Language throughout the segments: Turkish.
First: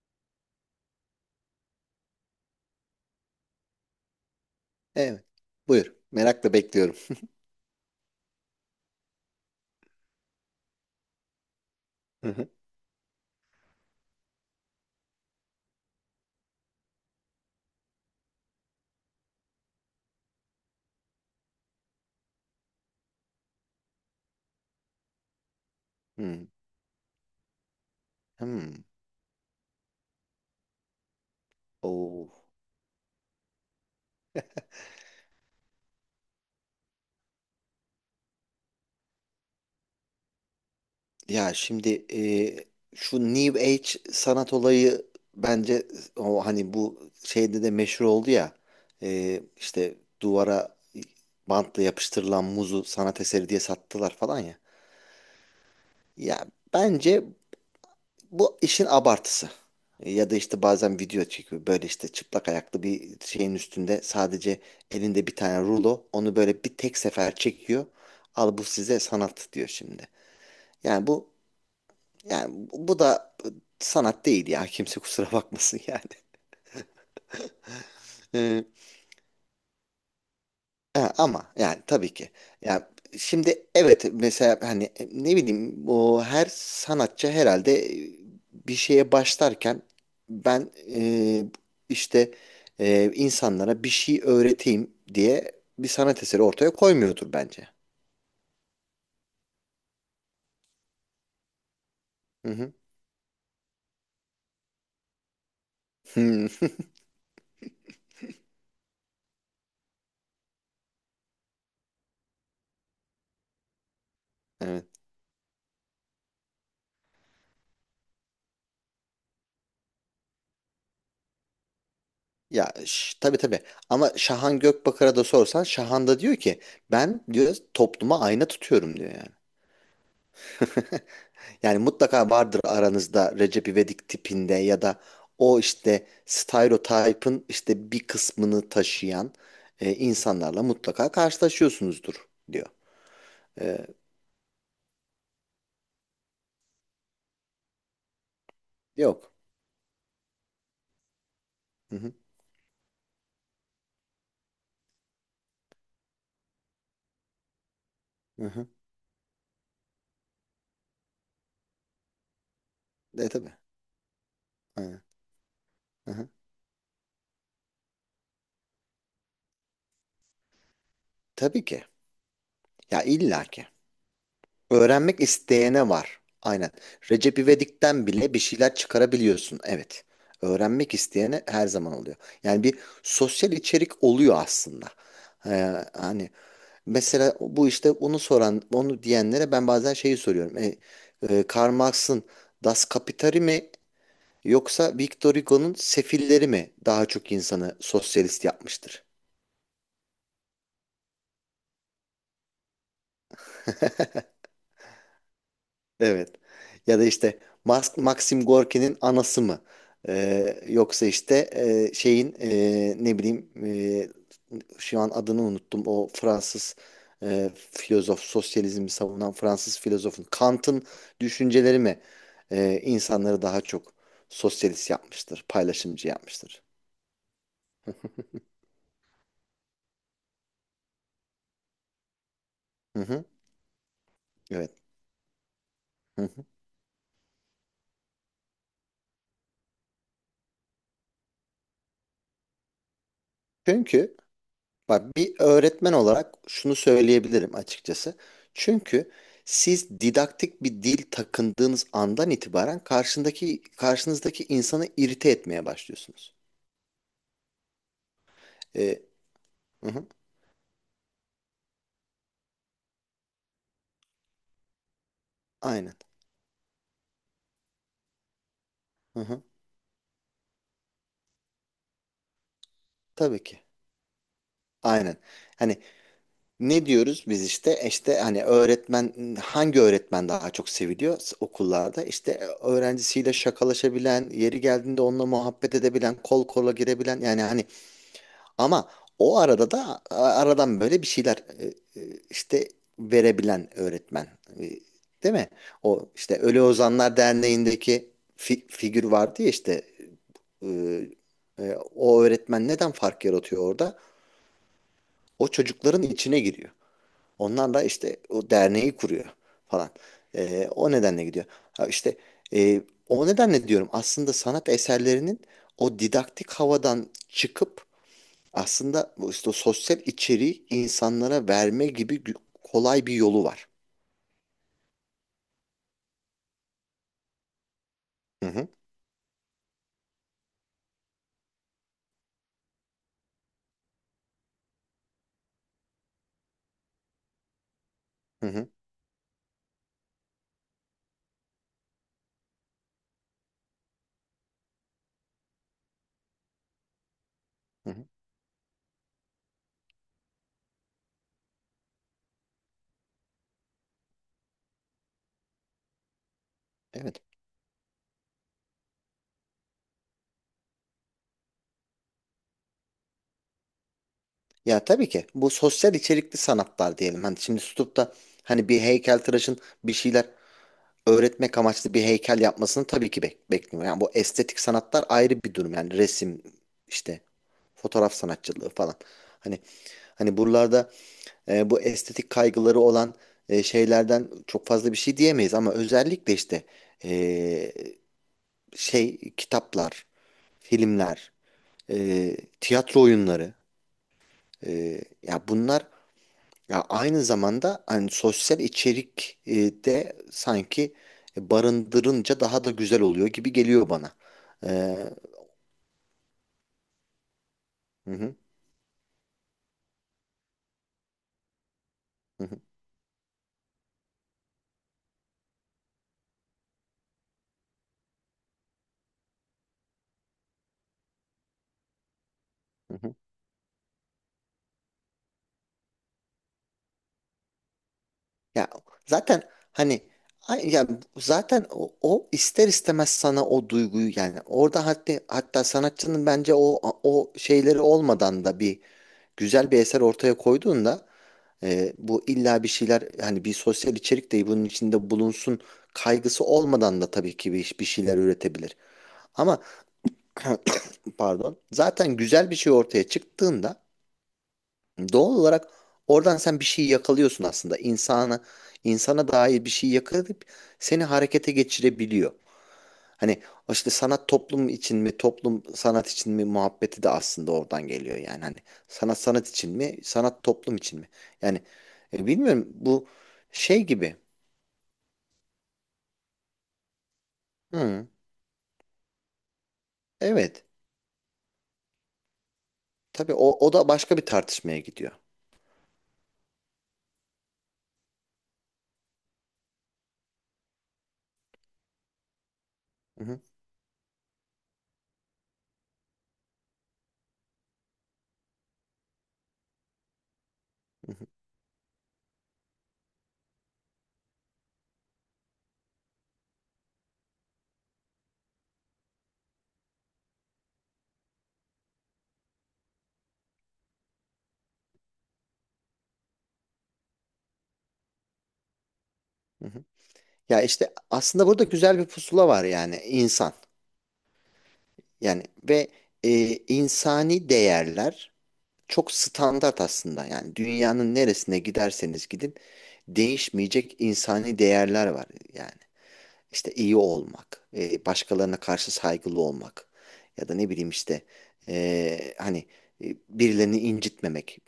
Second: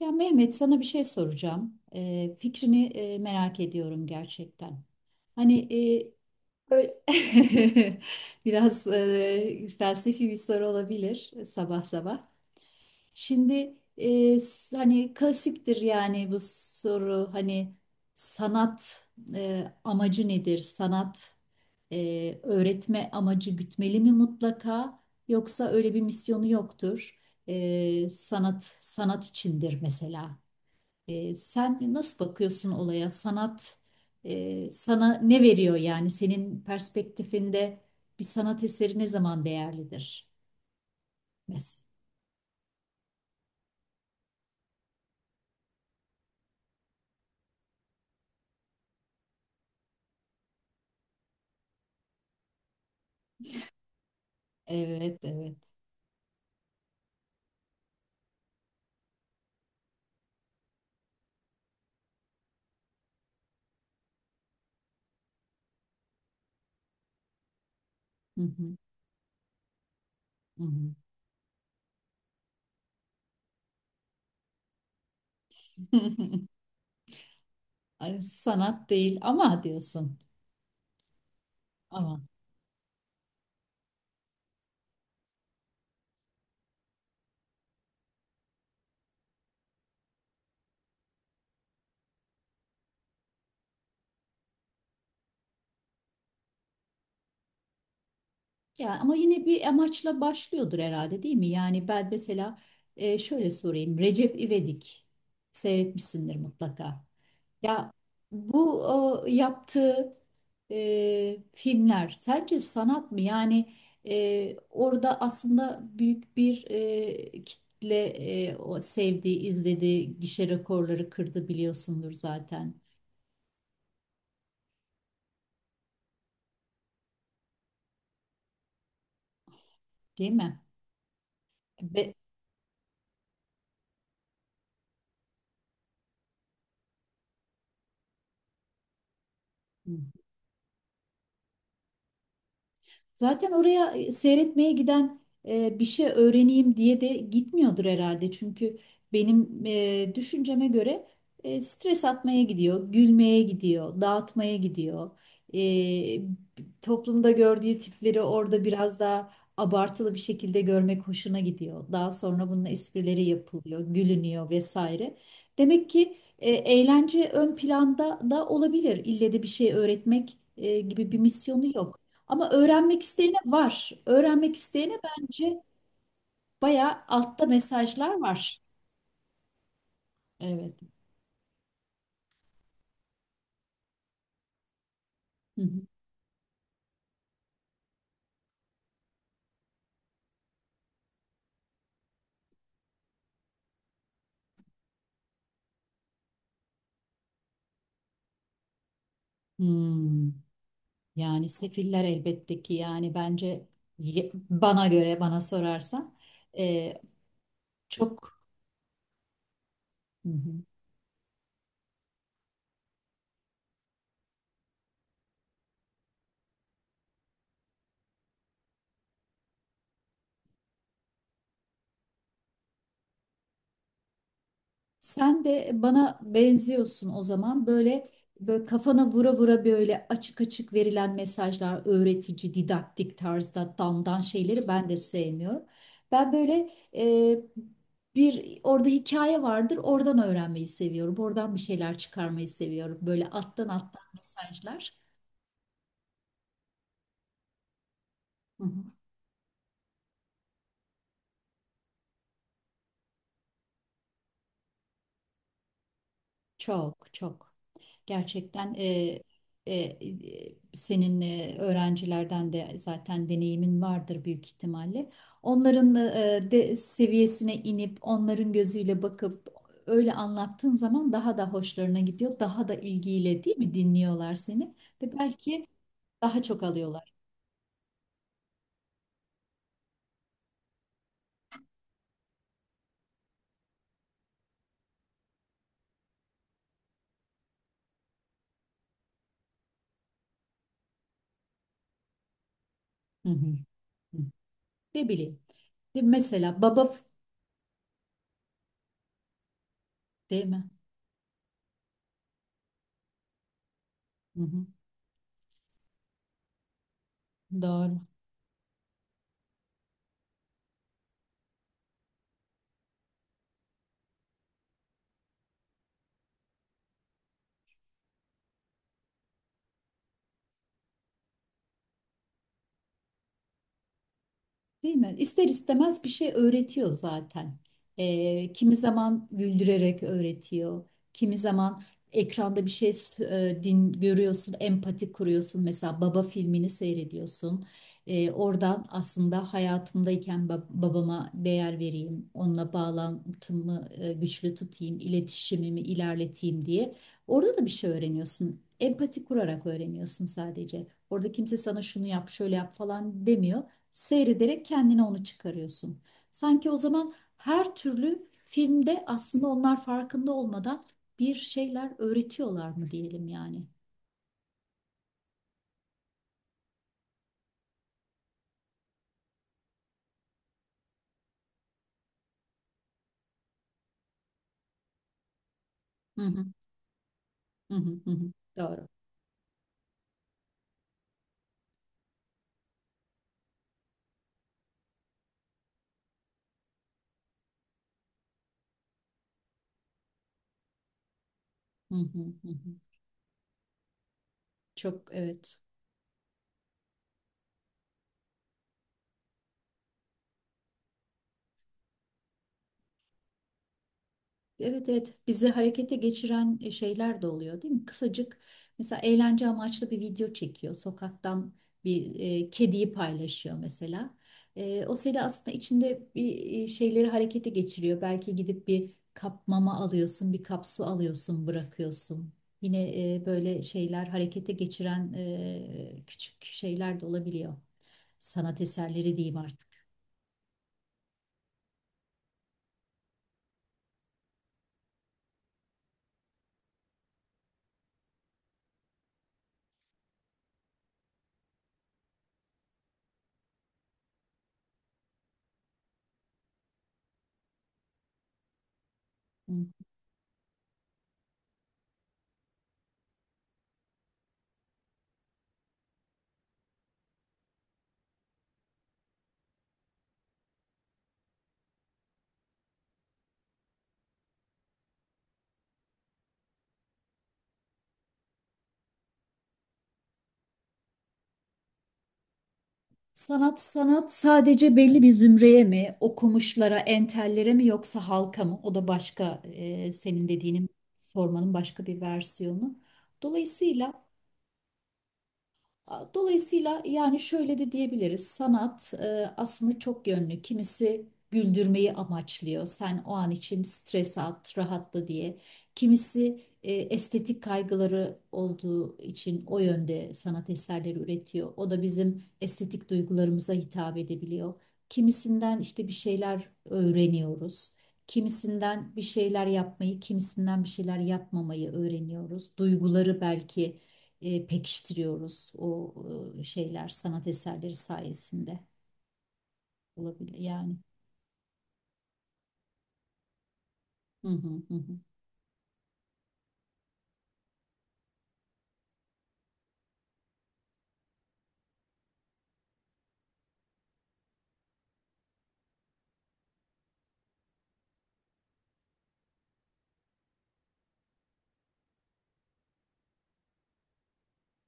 Ya Mehmet sana bir şey soracağım. Fikrini merak ediyorum gerçekten. Evet. Hani Buyur. e, Merakla bekliyorum. böyle biraz felsefi bir soru olabilir sabah sabah. Hı hı. Şimdi hani klasiktir yani bu soru hani sanat amacı nedir? Sanat öğretme amacı gütmeli mi mutlaka yoksa öyle bir Hmm. misyonu yoktur? Sanat Hmm. sanat içindir mesela. Sen nasıl Oo. bakıyorsun olaya? Sanat sana ne veriyor yani? Senin perspektifinde bir sanat eseri ne zaman değerlidir? Ya Mesela. şimdi şu New Age sanat olayı bence o hani bu şeyde de meşhur oldu ya, işte duvara bantla yapıştırılan muzu sanat eseri diye sattılar falan ya. Evet, evet. Ya bence bu işin abartısı. Ya da işte bazen video çekiyor. Böyle işte çıplak ayaklı bir şeyin üstünde sadece elinde bir tane rulo. Onu böyle bir tek sefer çekiyor. Hı Al bu hı, size sanat diyor şimdi. hı hı. Yani bu yani bu da sanat değil ya. Kimse kusura bakmasın Ay, yani. sanat değil ama diyorsun. Ha, ama yani tabii Ama. ki. Ya şimdi evet, mesela hani ne bileyim, o her sanatçı herhalde bir şeye başlarken ben, işte insanlara bir şey öğreteyim diye bir sanat eseri ortaya koymuyordur bence. Ya ama yine bir amaçla başlıyordur herhalde değil mi? Yani ben Hı mesela hı. Şöyle sorayım. Recep İvedik seyretmişsindir Hmm. mutlaka. Ya bu o, yaptığı filmler sence sanat mı? Yani Evet. orada aslında büyük bir kitle o sevdiği, izlediği gişe rekorları kırdı biliyorsundur Ya zaten, tabii tabii, ama Şahan Gökbakar'a da sorsan Şahan da diyor ki ben, diyor, topluma ayna tutuyorum diyor yani. değil mi? Yani Ve, mutlaka vardır aranızda Recep İvedik tipinde ya da o işte stereotipin işte bir kısmını taşıyan insanlarla mutlaka karşılaşıyorsunuzdur diyor. zaten E, oraya seyretmeye giden bir şey öğreneyim diye de gitmiyordur herhalde. Çünkü yok. benim düşünceme göre Hı stres hı, atmaya gidiyor, gülmeye gidiyor, dağıtmaya gidiyor. E, Toplumda gördüğü tipleri hı orada hı. biraz daha abartılı bir şekilde görmek hoşuna gidiyor. Daha sonra bunun esprileri E tabii. yapılıyor, gülünüyor Aynen. vesaire. Demek Hı ki hı. Eğlence ön planda da olabilir. İlle de bir şey öğretmek gibi bir Tabii misyonu ki. yok. Ama Ya öğrenmek isteyene illa ki. var. Öğrenmek isteyene Öğrenmek bence isteyene var. Aynen. bayağı Recep altta İvedik'ten mesajlar bile bir var. şeyler çıkarabiliyorsun. Evet. Evet. Öğrenmek isteyene her zaman oluyor. Yani bir sosyal içerik oluyor aslında. Hı E, hı. Hani, mesela bu işte onu soran, onu diyenlere ben bazen şeyi soruyorum. Karl Marx'ın Das Kapital'i mi yoksa Victor Hugo'nun Sefilleri mi daha çok insanı sosyalist yapmıştır? Hmm. Yani sefiller elbette ki yani bence bana göre bana sorarsan Evet. e, Ya da işte çok. Maxim Gorki'nin anası mı? Hı hı. Yoksa işte şeyin, ne bileyim, şu an adını unuttum. O Fransız filozof, sosyalizmi savunan Fransız filozofun, Kant'ın, düşünceleri mi insanları daha çok sosyalist Sen yapmıştır, de paylaşımcı bana yapmıştır? benziyorsun o zaman. Böyle böyle kafana vura vura böyle açık açık verilen mesajlar, öğretici, Hı didaktik hı. tarzda damdan şeyleri Evet. ben de sevmiyorum. Hı Ben hı. böyle e, bir orada hikaye vardır, oradan öğrenmeyi seviyorum. Oradan bir şeyler çıkarmayı seviyorum. Böyle alttan alttan Çünkü, mesajlar. bak, bir öğretmen olarak şunu söyleyebilirim açıkçası. Hı hı. Çünkü siz didaktik bir dil takındığınız andan itibaren karşındaki, karşınızdaki insanı irite etmeye başlıyorsunuz. Çok çok. Gerçekten Ee, hı hı, senin öğrencilerden de zaten deneyimin vardır büyük ihtimalle. aynen. Onların de seviyesine inip onların gözüyle Hı hı, bakıp öyle anlattığın zaman daha da hoşlarına gidiyor. Daha da tabii ilgiyle değil ki. mi dinliyorlar seni Aynen. ve belki Hani daha çok ne alıyorlar. diyoruz biz işte, hani, öğretmen, hangi öğretmen daha çok seviliyor okullarda? İşte öğrencisiyle şakalaşabilen, yeri geldiğinde onunla muhabbet edebilen, kol kola girebilen, yani hani, ama o arada da aradan böyle bir şeyler, işte, Hı hı. verebilen Hı. öğretmen. E, Ne Değil bileyim. mi? De O işte mesela Ölü baba, Ozanlar Derneği'ndeki figür vardı ya işte, değil mi? e, o öğretmen neden fark yaratıyor orada? Hı hı. O çocukların içine giriyor. Onlar da Doğru. işte o derneği kuruyor falan. O nedenle gidiyor. Ha işte, e, o nedenle diyorum, aslında sanat eserlerinin o didaktik havadan çıkıp aslında bu işte o sosyal içeriği insanlara verme gibi kolay bir yolu var. Değil mi? İster istemez bir şey öğretiyor zaten. Hı hı, Kimi zaman güldürerek öğretiyor. Kimi zaman ekranda bir din görüyorsun, empati kuruyorsun. Mesela Baba filmini seyrediyorsun. Hı hı, Oradan aslında hayatımdayken babama değer vereyim, onunla bağlantımı güçlü tutayım, iletişimimi ilerleteyim diye. Orada da bir şey hı hı. öğreniyorsun. Empati kurarak öğreniyorsun sadece. Orada kimse sana şunu yap, şöyle yap falan demiyor, seyrederek kendine onu çıkarıyorsun. Sanki o zaman Evet. her türlü filmde aslında onlar farkında olmadan bir şeyler öğretiyorlar mı diyelim yani. Ya tabii ki bu sosyal içerikli sanatlar diyelim. Hani şimdi tutup da hani bir heykeltıraşın bir şeyler öğretmek amaçlı bir heykel yapmasını tabii ki bekliyor. Yani bu estetik sanatlar ayrı bir durum. Yani Hı resim, hı, işte hı hı, hı fotoğraf hı. sanatçılığı Doğru. falan. Hani hani buralarda bu estetik kaygıları olan şeylerden çok fazla bir şey diyemeyiz, ama özellikle işte, e, şey, kitaplar, filmler, Hı hı, hı hı. tiyatro oyunları, Çok ya evet. bunlar ya aynı zamanda hani sosyal içerik de sanki barındırınca daha da güzel oluyor gibi geliyor bana. Evet, E, evet, bizi harekete geçiren şeyler de oluyor değil mi? hı hı, Kısacık mesela eğlence amaçlı bir video çekiyor. Sokaktan bir hı hı, kediyi paylaşıyor mesela. O seni aslında içinde bir şeyleri harekete geçiriyor. Belki gidip bir kap mama alıyorsun, bir kap su alıyorsun, bırakıyorsun. hı Yine hı. Böyle şeyler harekete geçiren küçük şeyler de olabiliyor. Sanat Ya eserleri diyeyim zaten artık. hani ya zaten o ister istemez sana o duyguyu, yani orada, hatta hatta sanatçının bence o, şeyleri olmadan da bir, güzel bir eser ortaya koyduğunda, bu illa bir şeyler hani bir sosyal içerik de bunun içinde bulunsun kaygısı olmadan da tabii ki bir şeyler üretebilir. Ama pardon, zaten güzel bir şey ortaya çıktığında doğal olarak oradan sen bir şey yakalıyorsun aslında. İnsana dair bir şey yakalayıp seni harekete geçirebiliyor. Hani o işte sanat toplum için mi, toplum sanat için mi muhabbeti de aslında oradan geliyor yani. Hani sanat sanat için mi, sanat toplum için mi? Yani bilmiyorum, bu Sanat şey sanat gibi. sadece belli bir zümreye mi, okumuşlara, entellere mi yoksa Hı, halka mı? O da başka senin evet. dediğinin sormanın başka bir versiyonu. Tabii o da Dolayısıyla başka bir tartışmaya gidiyor. Dolayısıyla yani şöyle de diyebiliriz. Sanat aslında çok yönlü. Kimisi güldürmeyi amaçlıyor. Sen o Hı an hı, için stres at, rahatla diye. Kimisi estetik kaygıları olduğu için o yönde sanat eserleri hı hı, üretiyor. O da bizim estetik duygularımıza hitap edebiliyor. Kimisinden işte bir şeyler öğreniyoruz. Kimisinden bir şeyler yapmayı, kimisinden bir şeyler yapmamayı öğreniyoruz. Duyguları belki pekiştiriyoruz o şeyler sanat eserleri sayesinde hı hı. olabilir Ya yani. işte aslında burada güzel bir pusula var, yani insan. Hı hı hı. Yani, ve e, insani değerler çok standart aslında. Yani dünyanın neresine giderseniz gidin değişmeyecek insani değerler var. Yani İşte iyi olmak, başkalarına karşı saygılı olmak ya da ne bileyim, işte hani birilerini incitmemek,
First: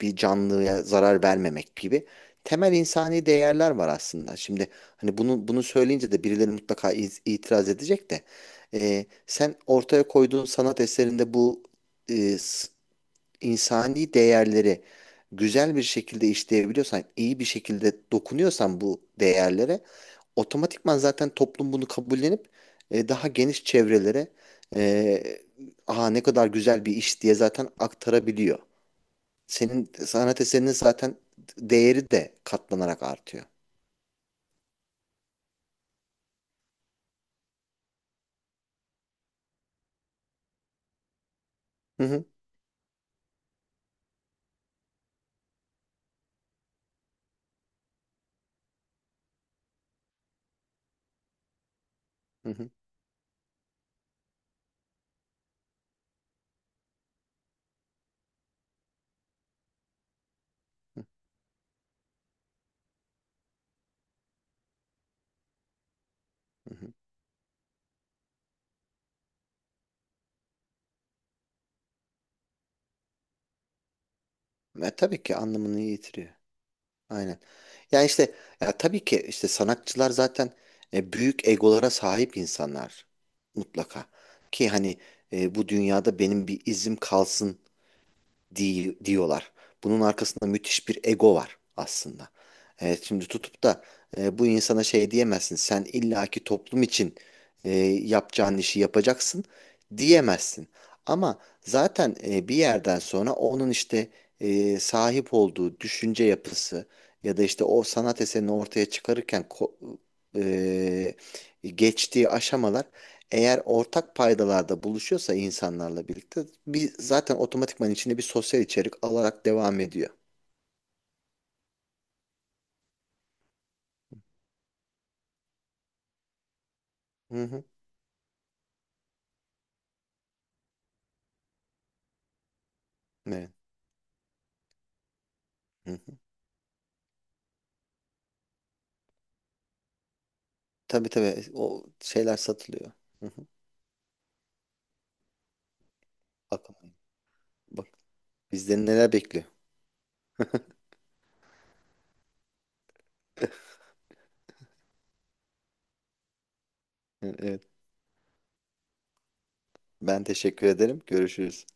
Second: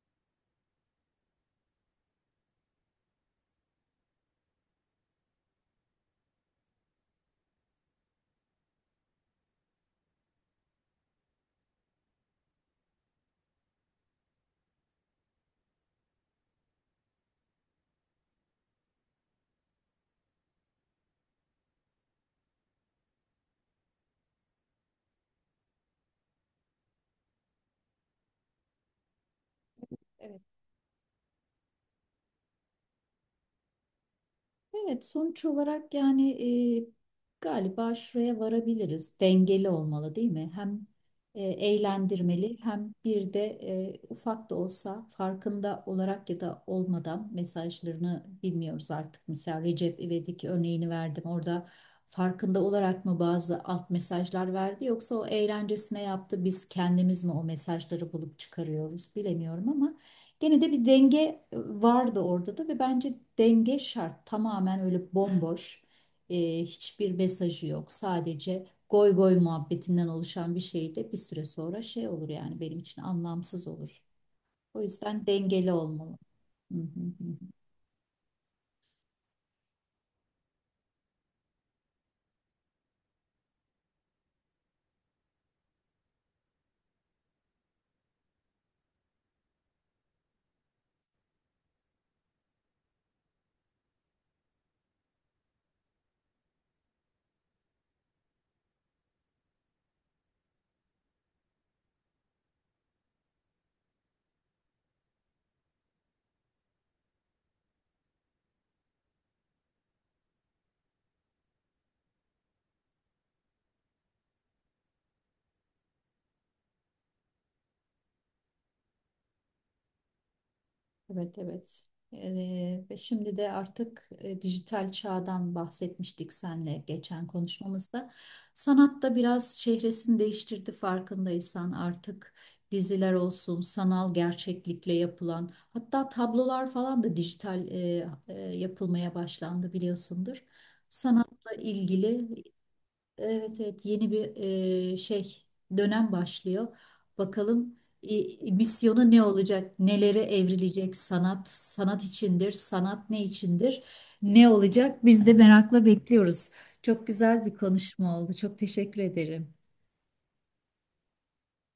bir canlıya zarar vermemek gibi temel insani değerler var aslında. Şimdi hani bunu söyleyince de birileri mutlaka itiraz edecek de, sen ortaya koyduğun sanat eserinde bu e, s- insani değerleri güzel bir şekilde işleyebiliyorsan, iyi bir şekilde dokunuyorsan bu değerlere, otomatikman zaten toplum bunu kabullenip daha geniş çevrelere e, aha ne kadar güzel bir iş diye zaten aktarabiliyor. Senin Hı. sanat eserinin zaten değeri de katlanarak artıyor. Evet, sonuç olarak yani e, galiba şuraya varabiliriz. Dengeli olmalı değil mi? Hem Hı hı, eğlendirmeli hem bir de ufak da olsa farkında olarak ya da olmadan mesajlarını bilmiyoruz artık. Mesela Recep İvedik örneğini verdim. Orada hı farkında hı, olarak mı bazı alt mesajlar verdi yoksa o eğlencesine yaptı. Biz kendimiz mi o mesajları bulup çıkarıyoruz bilemiyorum ama. Gene de bir denge vardı orada da ve bence denge şart. Tamamen öyle bomboş, hı hı. hiçbir mesajı yok. Sadece goy goy muhabbetinden oluşan bir şey de bir süre sonra şey olur yani benim için anlamsız olur. O Tabii yüzden ki dengeli anlamını olmalı. yitiriyor. Hı hı hı. Aynen. Yani işte, ya tabii ki işte sanatçılar zaten büyük egolara sahip insanlar mutlaka. Ki hani, bu dünyada benim bir izim kalsın diyorlar. Bunun arkasında müthiş bir ego var aslında. Evet, şimdi tutup da bu insana şey diyemezsin. Sen illaki toplum için e, yapacağın işi yapacaksın diyemezsin. Ama zaten bir yerden sonra onun işte sahip olduğu düşünce yapısı ya da işte o sanat eserini ortaya çıkarırken e, geçtiği aşamalar, eğer ortak paydalarda buluşuyorsa insanlarla birlikte, bir zaten otomatikman içinde bir sosyal içerik alarak devam ediyor. Evet, evet. Ve şimdi de artık dijital çağdan bahsetmiştik senle geçen Hı hı. konuşmamızda. Sanat da biraz çehresini değiştirdi farkındaysan artık diziler Evet. olsun, sanal gerçeklikle yapılan Hı hatta hı. tablolar falan da dijital yapılmaya başlandı biliyorsundur. Tabii tabii, Sanatla o ilgili şeyler satılıyor. Hı hı. evet, evet, yeni bir e, şey dönem başlıyor. Bakın, Bakalım bak bizden misyonu neler ne bekliyor. olacak? Nelere evrilecek sanat? Sanat içindir. Sanat ne içindir? Ne olacak? Biz de merakla bekliyoruz. Çok güzel bir Evet. konuşma oldu. Çok teşekkür ederim. Ben teşekkür ederim. Görüşürüz.